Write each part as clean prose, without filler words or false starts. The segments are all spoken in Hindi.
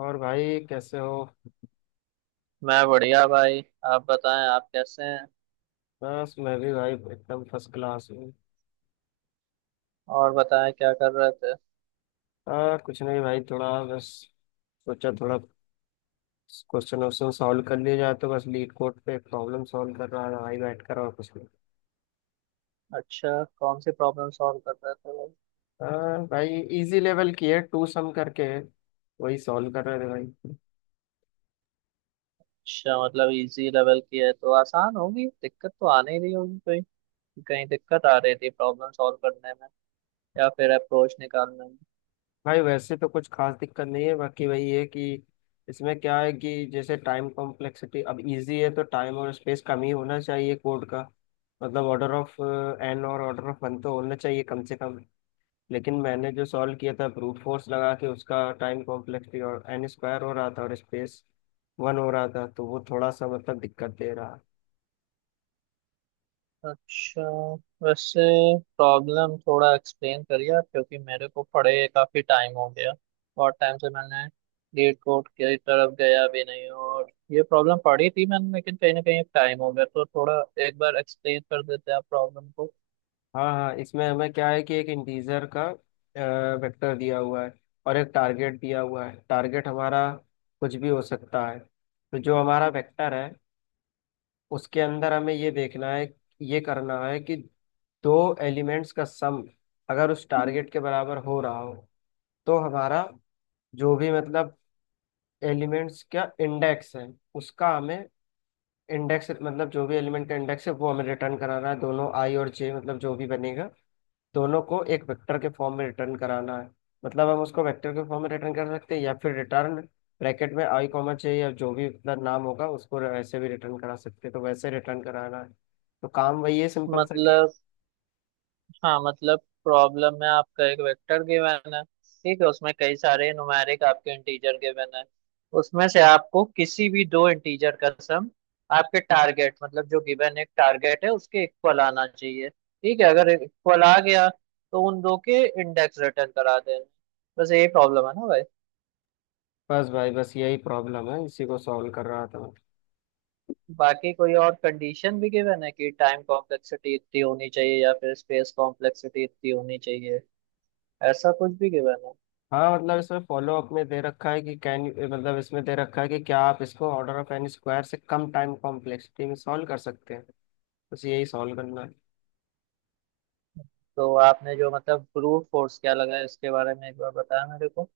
और भाई कैसे हो? मैं बढ़िया भाई। आप बताएं आप कैसे हैं। बस मैं भी भाई एकदम फर्स्ट क्लास हूँ। और बताएं क्या कर रहे थे। कुछ नहीं भाई, थोड़ा बस सोचा थोड़ा क्वेश्चन वोश्चन सॉल्व कर लिए जाए, तो बस लीड कोड पे प्रॉब्लम सॉल्व कर रहा था भाई बैठ कर, और कुछ नहीं। अच्छा, कौन सी प्रॉब्लम सॉल्व कर रहे थे भाई। आ, भाई इजी लेवल की है, टू सम करके है, वही सॉल्व कर रहे थे भाई। अच्छा, मतलब इजी लेवल की है तो आसान होगी, दिक्कत तो आने ही रही होगी कोई। कहीं दिक्कत आ रही थी प्रॉब्लम सॉल्व करने में या फिर अप्रोच निकालने में। भाई वैसे तो कुछ खास दिक्कत नहीं है, बाकी वही है कि इसमें क्या है कि जैसे टाइम कॉम्प्लेक्सिटी, अब इजी है तो टाइम और स्पेस कम ही होना चाहिए कोड का। मतलब ऑर्डर ऑफ एन और ऑर्डर ऑफ वन तो होना चाहिए कम से कम। लेकिन मैंने जो सॉल्व किया था ब्रूट फोर्स लगा के, उसका टाइम कॉम्प्लेक्सिटी और एन स्क्वायर हो रहा था और स्पेस वन हो रहा था, तो वो थोड़ा सा मतलब दिक्कत दे रहा। अच्छा, वैसे प्रॉब्लम थोड़ा एक्सप्लेन करिए आप, क्योंकि मेरे को पढ़े काफ़ी टाइम हो गया। बहुत टाइम से मैंने लीड कोड की तरफ गया भी नहीं और ये प्रॉब्लम पढ़ी थी मैंने, लेकिन कहीं ना कहीं टाइम हो गया तो थोड़ा एक बार एक्सप्लेन कर देते आप प्रॉब्लम को। हाँ हाँ, इसमें हमें क्या है कि एक इंटीजर का वेक्टर दिया हुआ है, और एक टारगेट दिया हुआ है। टारगेट हमारा कुछ भी हो सकता है। तो जो हमारा वेक्टर है उसके अंदर हमें ये देखना है, ये करना है कि दो एलिमेंट्स का सम अगर उस टारगेट के बराबर हो रहा हो, तो हमारा जो भी मतलब एलिमेंट्स का इंडेक्स है उसका हमें इंडेक्स, मतलब जो भी एलिमेंट का इंडेक्स है वो हमें रिटर्न कराना है, दोनों आई और जे, मतलब जो भी बनेगा दोनों को एक वेक्टर के फॉर्म में रिटर्न कराना है। मतलब हम उसको वेक्टर के फॉर्म में रिटर्न कर सकते हैं, या फिर रिटर्न ब्रैकेट में आई कॉमा चाहिए या जो भी अपना नाम होगा, उसको वैसे भी रिटर्न करा सकते हैं, तो वैसे रिटर्न कराना है। तो काम वही है सिंपल सा कि मतलब, हाँ मतलब प्रॉब्लम में आपका एक वेक्टर गिवन है, ठीक है, उसमें कई सारे न्यूमेरिक आपके इंटीजर गिवन है। उसमें से आपको किसी भी दो इंटीजर का सम आपके टारगेट, मतलब जो गिवन एक टारगेट है, उसके इक्वल आना चाहिए। ठीक है, अगर इक्वल आ गया तो उन दो के इंडेक्स रिटर्न करा देना। बस यही प्रॉब्लम है ना भाई। बस भाई, बस यही प्रॉब्लम है, इसी को सॉल्व कर रहा था मैं। बाकी कोई और कंडीशन भी गिवन है कि टाइम कॉम्प्लेक्सिटी इतनी होनी चाहिए या फिर स्पेस कॉम्प्लेक्सिटी इतनी होनी चाहिए, ऐसा कुछ भी गिवन है। हाँ मतलब इसमें फॉलो अप में दे रखा है कि कैन, मतलब इसमें दे रखा है कि क्या आप इसको ऑर्डर ऑफ एन स्क्वायर से कम टाइम कॉम्प्लेक्सिटी में सॉल्व कर सकते हैं? बस यही सॉल्व करना है। तो आपने जो मतलब ब्रूट फोर्स क्या लगा है इसके बारे में एक बार बताया मेरे को।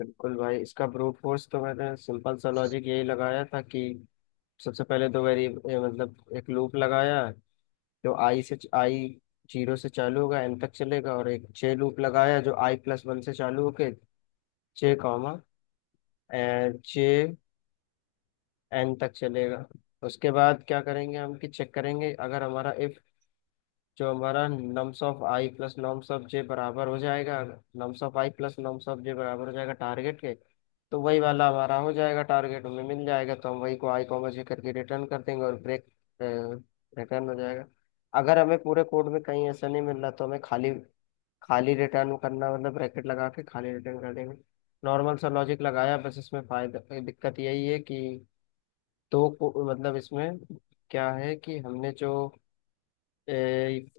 बिल्कुल भाई, इसका ब्रूट फोर्स तो मैंने सिंपल सा लॉजिक यही लगाया था कि सबसे पहले तो वेरी मतलब एक लूप लगाया जो आई से आई जीरो से चालू होगा एन तक चलेगा, और एक जे लूप लगाया जो आई प्लस वन से चालू होके जे कॉमा जे एन तक चलेगा। उसके बाद क्या करेंगे हम कि चेक करेंगे अगर हमारा इफ जो हमारा nums of i plus nums of j बराबर हो जाएगा, nums of i plus nums of j बराबर हो जाएगा टारगेट के, तो वही वाला हमारा हो जाएगा टारगेट, हमें मिल जाएगा तो हम वही को आई कॉमर्स के करके रिटर्न कर देंगे, और ब्रेक रिटर्न हो जाएगा। अगर हमें पूरे कोड में कहीं ऐसा नहीं मिल रहा, तो हमें खाली खाली रिटर्न करना मतलब ब्रैकेट लगा के खाली रिटर्न कर देंगे। नॉर्मल सा लॉजिक लगाया, बस इसमें फायदा दिक्कत यही है कि मतलब इसमें क्या है कि हमने जो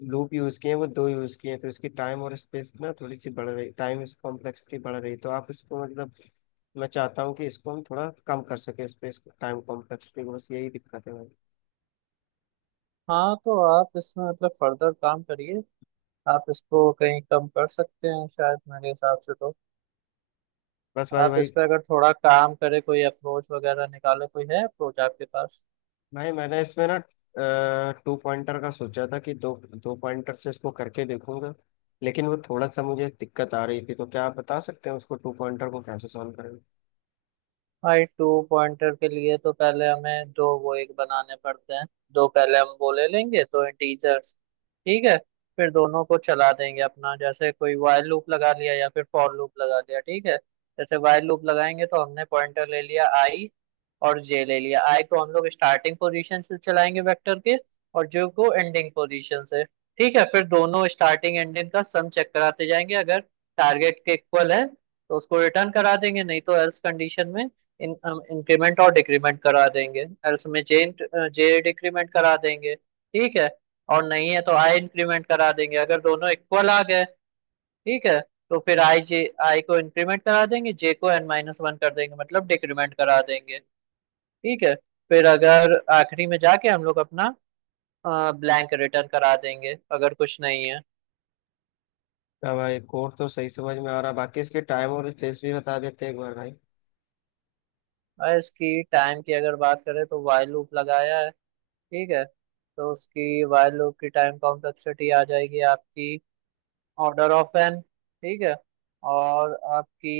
लूप यूज किए हैं वो दो यूज किए हैं, तो इसकी टाइम और स्पेस ना थोड़ी सी बढ़ रही, टाइम कॉम्प्लेक्सिटी बढ़ रही, तो आप इसको मतलब मैं चाहता हूँ कि इसको हम थोड़ा कम कर सके, इस पे इसको टाइम कम कर सके, बस यही दिक्कत है भाई। हाँ तो आप इसमें मतलब फर्दर काम करिए। आप इसको कहीं कम कर सकते हैं शायद मेरे हिसाब से तो। बस भाई आप भाई इस पर अगर थोड़ा काम करें, कोई अप्रोच वगैरह निकाले, कोई है अप्रोच आपके पास। भाई, मैंने इसमें ना टू पॉइंटर का सोचा था कि दो दो पॉइंटर से इसको करके देखूंगा, लेकिन वो थोड़ा सा मुझे दिक्कत आ रही थी। तो क्या आप बता सकते हैं उसको टू पॉइंटर को कैसे सॉल्व करेंगे? भाई टू पॉइंटर के लिए तो पहले हमें दो वो एक बनाने पड़ते हैं। दो पहले हम वो ले लेंगे दो इंटीजर्स। ठीक है, फिर दोनों को चला देंगे अपना, जैसे कोई while लूप लगा लिया या फिर फॉर लूप लगा लिया। ठीक है, जैसे while लूप लगाएंगे तो हमने पॉइंटर ले लिया आई और जे ले लिया। आई को हम लोग स्टार्टिंग पोजीशन से चलाएंगे वेक्टर के और जे को एंडिंग पोजीशन से। ठीक है, फिर दोनों स्टार्टिंग एंडिंग का सम चेक कराते जाएंगे, अगर टारगेट के इक्वल है तो उसको रिटर्न करा देंगे, नहीं तो एल्स कंडीशन में इन इंक्रीमेंट और डिक्रीमेंट करा देंगे, और उसमें जे जे डिक्रीमेंट करा देंगे। ठीक है, और नहीं है तो आई इंक्रीमेंट करा देंगे। अगर दोनों इक्वल आ गए, ठीक है, तो फिर आई को इंक्रीमेंट करा देंगे, जे को एन माइनस वन कर देंगे मतलब डिक्रीमेंट करा देंगे। ठीक है, फिर अगर आखिरी में जाके हम लोग अपना ब्लैंक रिटर्न करा देंगे अगर कुछ नहीं है। क्या भाई, कोड तो सही समझ में आ रहा, बाकी इसके टाइम और स्पेस भी बता देते एक बार भाई। और इसकी टाइम की अगर बात करें तो वाइल लूप लगाया है, ठीक है, तो उसकी वाइल लूप की टाइम कॉम्प्लेक्सिटी आ जाएगी आपकी ऑर्डर ऑफ एन। ठीक है, और आपकी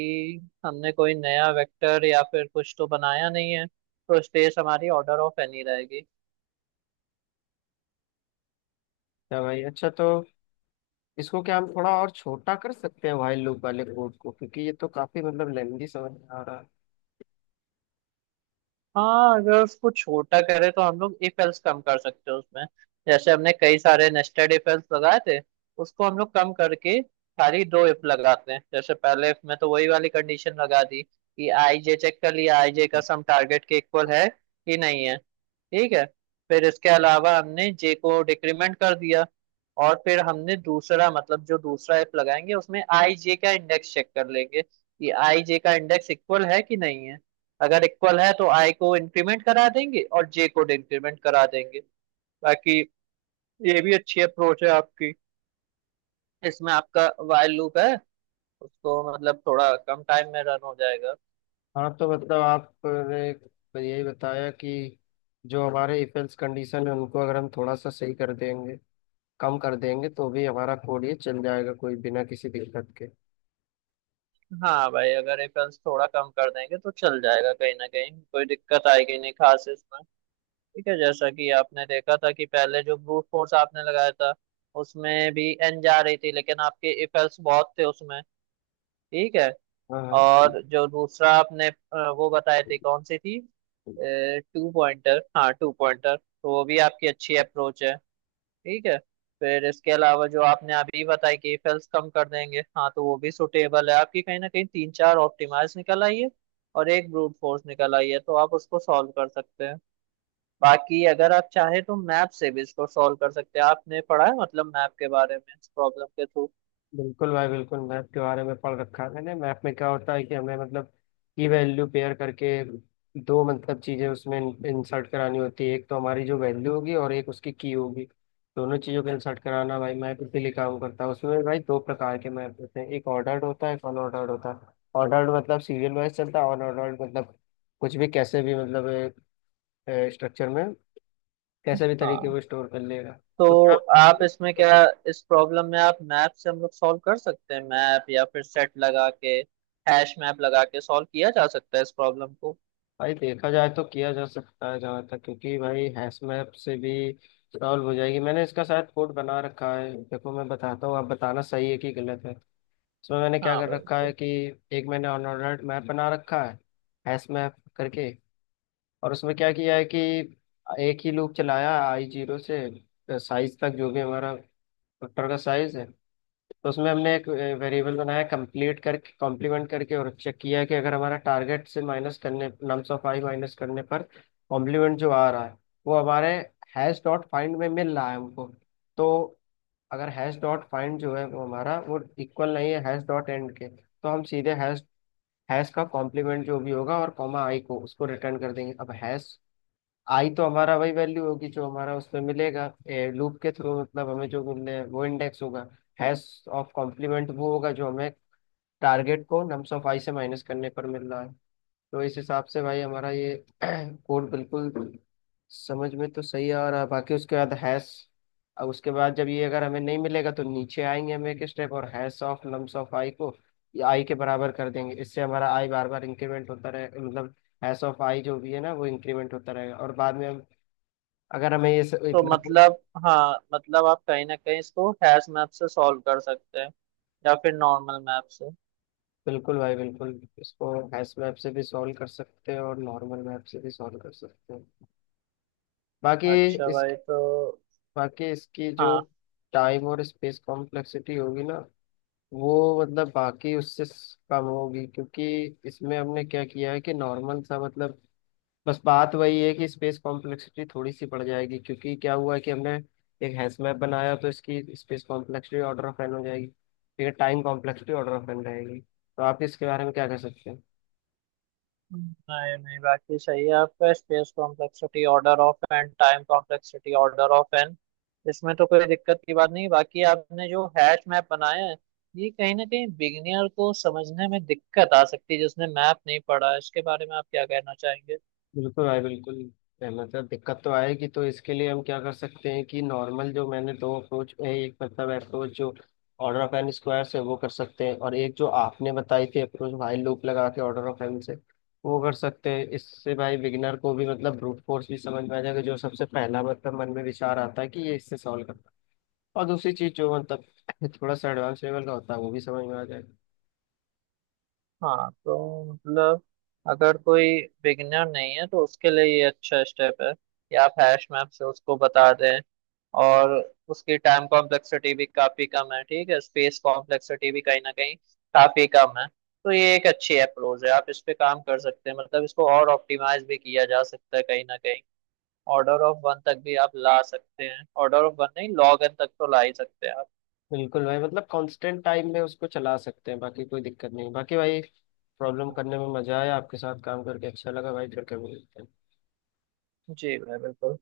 हमने कोई नया वेक्टर या फिर कुछ तो बनाया नहीं है, तो स्पेस हमारी ऑर्डर ऑफ एन ही रहेगी। क्या भाई अच्छा, तो इसको क्या हम थोड़ा और छोटा कर सकते हैं, वाइल लूप वाले कोड को? क्योंकि ये तो काफी मतलब लेंदी समझ में आ रहा है। हाँ, अगर उसको छोटा करें तो हम लोग इफ एल्स कम कर सकते हैं उसमें। जैसे हमने कई सारे नेस्टेड इफ एल्स लगाए थे, उसको हम लोग कम करके खाली दो इफ लगाते हैं। जैसे पहले इफ में तो वही वाली कंडीशन लगा दी कि आई जे चेक कर लिया, आई जे का सम टारगेट के इक्वल है कि नहीं है। ठीक है, फिर इसके अलावा हमने जे को डिक्रीमेंट कर दिया। और फिर हमने दूसरा, मतलब जो दूसरा एफ लगाएंगे उसमें आई जे का इंडेक्स चेक कर लेंगे कि आई जे का इंडेक्स इक्वल है कि नहीं है। अगर इक्वल है तो आई को इंक्रीमेंट करा देंगे और जे को डिक्रीमेंट करा देंगे। बाकी ये भी अच्छी अप्रोच है आपकी। इसमें आपका वाइल लूप है, उसको मतलब थोड़ा कम टाइम में रन हो जाएगा। हाँ तो मतलब आपने तो यही बताया कि जो हमारे इफेल्स कंडीशन है, उनको अगर हम थोड़ा सा सही कर देंगे, कम कर देंगे, तो भी हमारा कोड ये चल जाएगा, कोई बिना किसी दिक्कत के। हाँ भाई अगर रेफरेंस थोड़ा कम कर देंगे तो चल जाएगा, कहीं ना कहीं कोई दिक्कत आएगी नहीं खास इसमें। ठीक है, जैसा कि आपने देखा था कि पहले जो ब्रूट फोर्स आपने लगाया था उसमें भी एन जा रही थी, लेकिन आपके इफेल्ट्स बहुत थे उसमें। ठीक है, हाँ। और जो दूसरा आपने वो बताए थे कौन सी थी। हाँ टू पॉइंटर, हाँ टू पॉइंटर तो वो भी आपकी अच्छी अप्रोच है। ठीक है, फिर इसके अलावा जो आपने अभी बताया कि इफेल्ट्स कम कर देंगे, हाँ तो वो भी सुटेबल है आपकी। कहीं ना कहीं तीन चार ऑप्टिमाइज निकल आई है और एक ब्रूट फोर्स निकल आई है तो आप उसको सॉल्व कर सकते हैं। बाकी अगर आप चाहे तो मैप से भी इसको सॉल्व कर सकते हैं। आपने पढ़ा है मतलब मैप के बारे में इस प्रॉब्लम के थ्रू। बिल्कुल भाई बिल्कुल, मैप के बारे में पढ़ रखा है मैंने। मैप में क्या होता है कि हमें मतलब की वैल्यू पेयर करके दो मतलब चीज़ें उसमें इंसर्ट करानी होती है, एक तो हमारी जो वैल्यू होगी और एक उसकी की होगी। दोनों चीज़ों को इंसर्ट कराना भाई, मैप इसीलिए काम करता है उसमें। भाई दो प्रकार के मैप होते हैं, एक ऑर्डर्ड होता है एक अनऑर्डर्ड होता है। ऑर्डर्ड मतलब सीरियल वाइज चलता है, अनऑर्डर्ड मतलब कुछ भी कैसे भी, मतलब स्ट्रक्चर में कैसे भी तरीके हाँ वो स्टोर कर लेगा। तो तो क्या आप इससे आप भी इसमें कर क्या, सकते? इस प्रॉब्लम में आप मैप से हम लोग सॉल्व कर सकते हैं, मैप या फिर सेट लगा के, हैश मैप लगा के सॉल्व किया जा सकता है इस प्रॉब्लम को। भाई देखा जाए तो किया जा सकता है जहाँ तक, क्योंकि भाई हैश मैप से भी सॉल्व हो जाएगी। मैंने इसका शायद कोड बना रखा है, देखो मैं बताता हूँ, आप बताना सही है कि गलत है। इसमें मैंने क्या हाँ कर रखा है बिल्कुल। कि एक मैंने अनऑर्डर्ड मैप बना रखा है हैश मैप करके, और उसमें क्या किया है कि एक ही लूप चलाया आई जीरो से साइज तक, जो भी हमारा वेक्टर का साइज है, तो उसमें हमने एक वेरिएबल बनाया कंप्लीट करके कॉम्प्लीमेंट करके, और चेक किया कि अगर हमारा टारगेट से माइनस करने नम्स ऑफ i माइनस करने पर कॉम्प्लीमेंट जो आ रहा है वो हमारे हैश डॉट फाइंड में मिल रहा है हमको, तो अगर हैश डॉट फाइंड जो है वो हमारा वो इक्वल नहीं है हैश डॉट एंड के, तो हम सीधे हैश हैश का कॉम्प्लीमेंट जो भी होगा और कॉमा i को उसको रिटर्न कर देंगे। अब हैश आई तो हमारा वही वैल्यू होगी जो हमारा उसमें मिलेगा लूप के थ्रू, मतलब हमें जो मिलने हैं, वो इंडेक्स होगा। हैश ऑफ कॉम्प्लीमेंट वो होगा जो हमें टारगेट को नम्स ऑफ आई से माइनस करने पर मिल रहा है। तो इस हिसाब से भाई हमारा ये कोड बिल्कुल समझ में तो सही आ रहा है। बाकी उसके बाद हैश, अब उसके बाद जब ये अगर हमें नहीं मिलेगा तो नीचे आएंगे हम एक स्टेप, और hash of nums of i को आई के बराबर कर देंगे, इससे हमारा आई बार बार इंक्रीमेंट होता रहे, मतलब हैश ऑफ आई जो भी है ना, वो इंक्रीमेंट होता रहेगा, और बाद में हम अगर हमें ये सब तो इतना। मतलब, हाँ मतलब आप कहीं ना कहीं इसको हैश मैप से सॉल्व कर सकते हैं या फिर नॉर्मल मैप से। बिल्कुल भाई बिल्कुल, इसको हैश मैप से भी सॉल्व कर सकते हैं और नॉर्मल मैप से भी सॉल्व कर सकते हैं। बाकी अच्छा इस भाई। तो बाकी इसकी जो हाँ, टाइम और स्पेस कॉम्प्लेक्सिटी होगी ना, वो मतलब बाकी उससे कम होगी, क्योंकि इसमें हमने क्या किया है कि नॉर्मल सा मतलब बस बात वही है कि स्पेस कॉम्प्लेक्सिटी थोड़ी सी बढ़ जाएगी, क्योंकि क्या हुआ है कि हमने एक हैश मैप बनाया, तो इसकी space complexity order of n हो जाएगी। ठीक है, time complexity order of n रहेगी, तो आप इसके बारे में क्या कह सकते हैं? नहीं नहीं, बाकी सही है आपका, space complexity order of n, time complexity order of n, इसमें तो कोई दिक्कत की बात नहीं। बाकी आपने जो हैश मैप बनाया है, ये कहीं ना कहीं बिगिनियर को समझने में दिक्कत आ सकती है जिसने मैप नहीं पढ़ा है, इसके बारे में आप क्या कहना चाहेंगे। बिल्कुल भाई बिल्कुल, सहमत है, दिक्कत तो आएगी। तो इसके लिए हम क्या कर सकते हैं कि नॉर्मल जो मैंने दो अप्रोच, एक मतलब अप्रोच जो ऑर्डर ऑफ एन स्क्वायर से, वो कर सकते हैं, और एक जो आपने बताई थी अप्रोच भाई लूप लगा के ऑर्डर ऑफ एन से, वो कर सकते हैं। इससे भाई बिगिनर को भी मतलब ब्रूट फोर्स भी समझ में आ जाएगा, जो सबसे पहला मतलब मन में विचार आता है कि ये इससे सॉल्व करना, और दूसरी चीज जो मतलब थोड़ा सा एडवांस लेवल का होता है वो भी समझ में आ जाएगा। हाँ तो मतलब, अगर कोई बिगिनर नहीं है तो उसके लिए ये अच्छा स्टेप है कि आप हैश मैप से उसको बता दें। और उसकी टाइम कॉम्प्लेक्सिटी भी काफी कम है, ठीक है, स्पेस कॉम्प्लेक्सिटी भी कहीं ना कहीं काफी कम है। तो ये एक अच्छी अप्रोच है, आप इस पे काम कर सकते हैं। मतलब इसको और ऑप्टिमाइज भी किया जा सकता है, कहीं ना कहीं ऑर्डर ऑफ वन तक भी आप ला सकते हैं, ऑर्डर ऑफ वन नहीं लॉग एन तक तो ला ही सकते हैं आप। बिल्कुल भाई, मतलब कांस्टेंट टाइम में उसको चला सकते हैं, बाकी कोई दिक्कत नहीं। बाकी भाई प्रॉब्लम करने में मजा आया, आपके साथ काम करके अच्छा लगा भाई, फिर कभी। जी भाई बिल्कुल।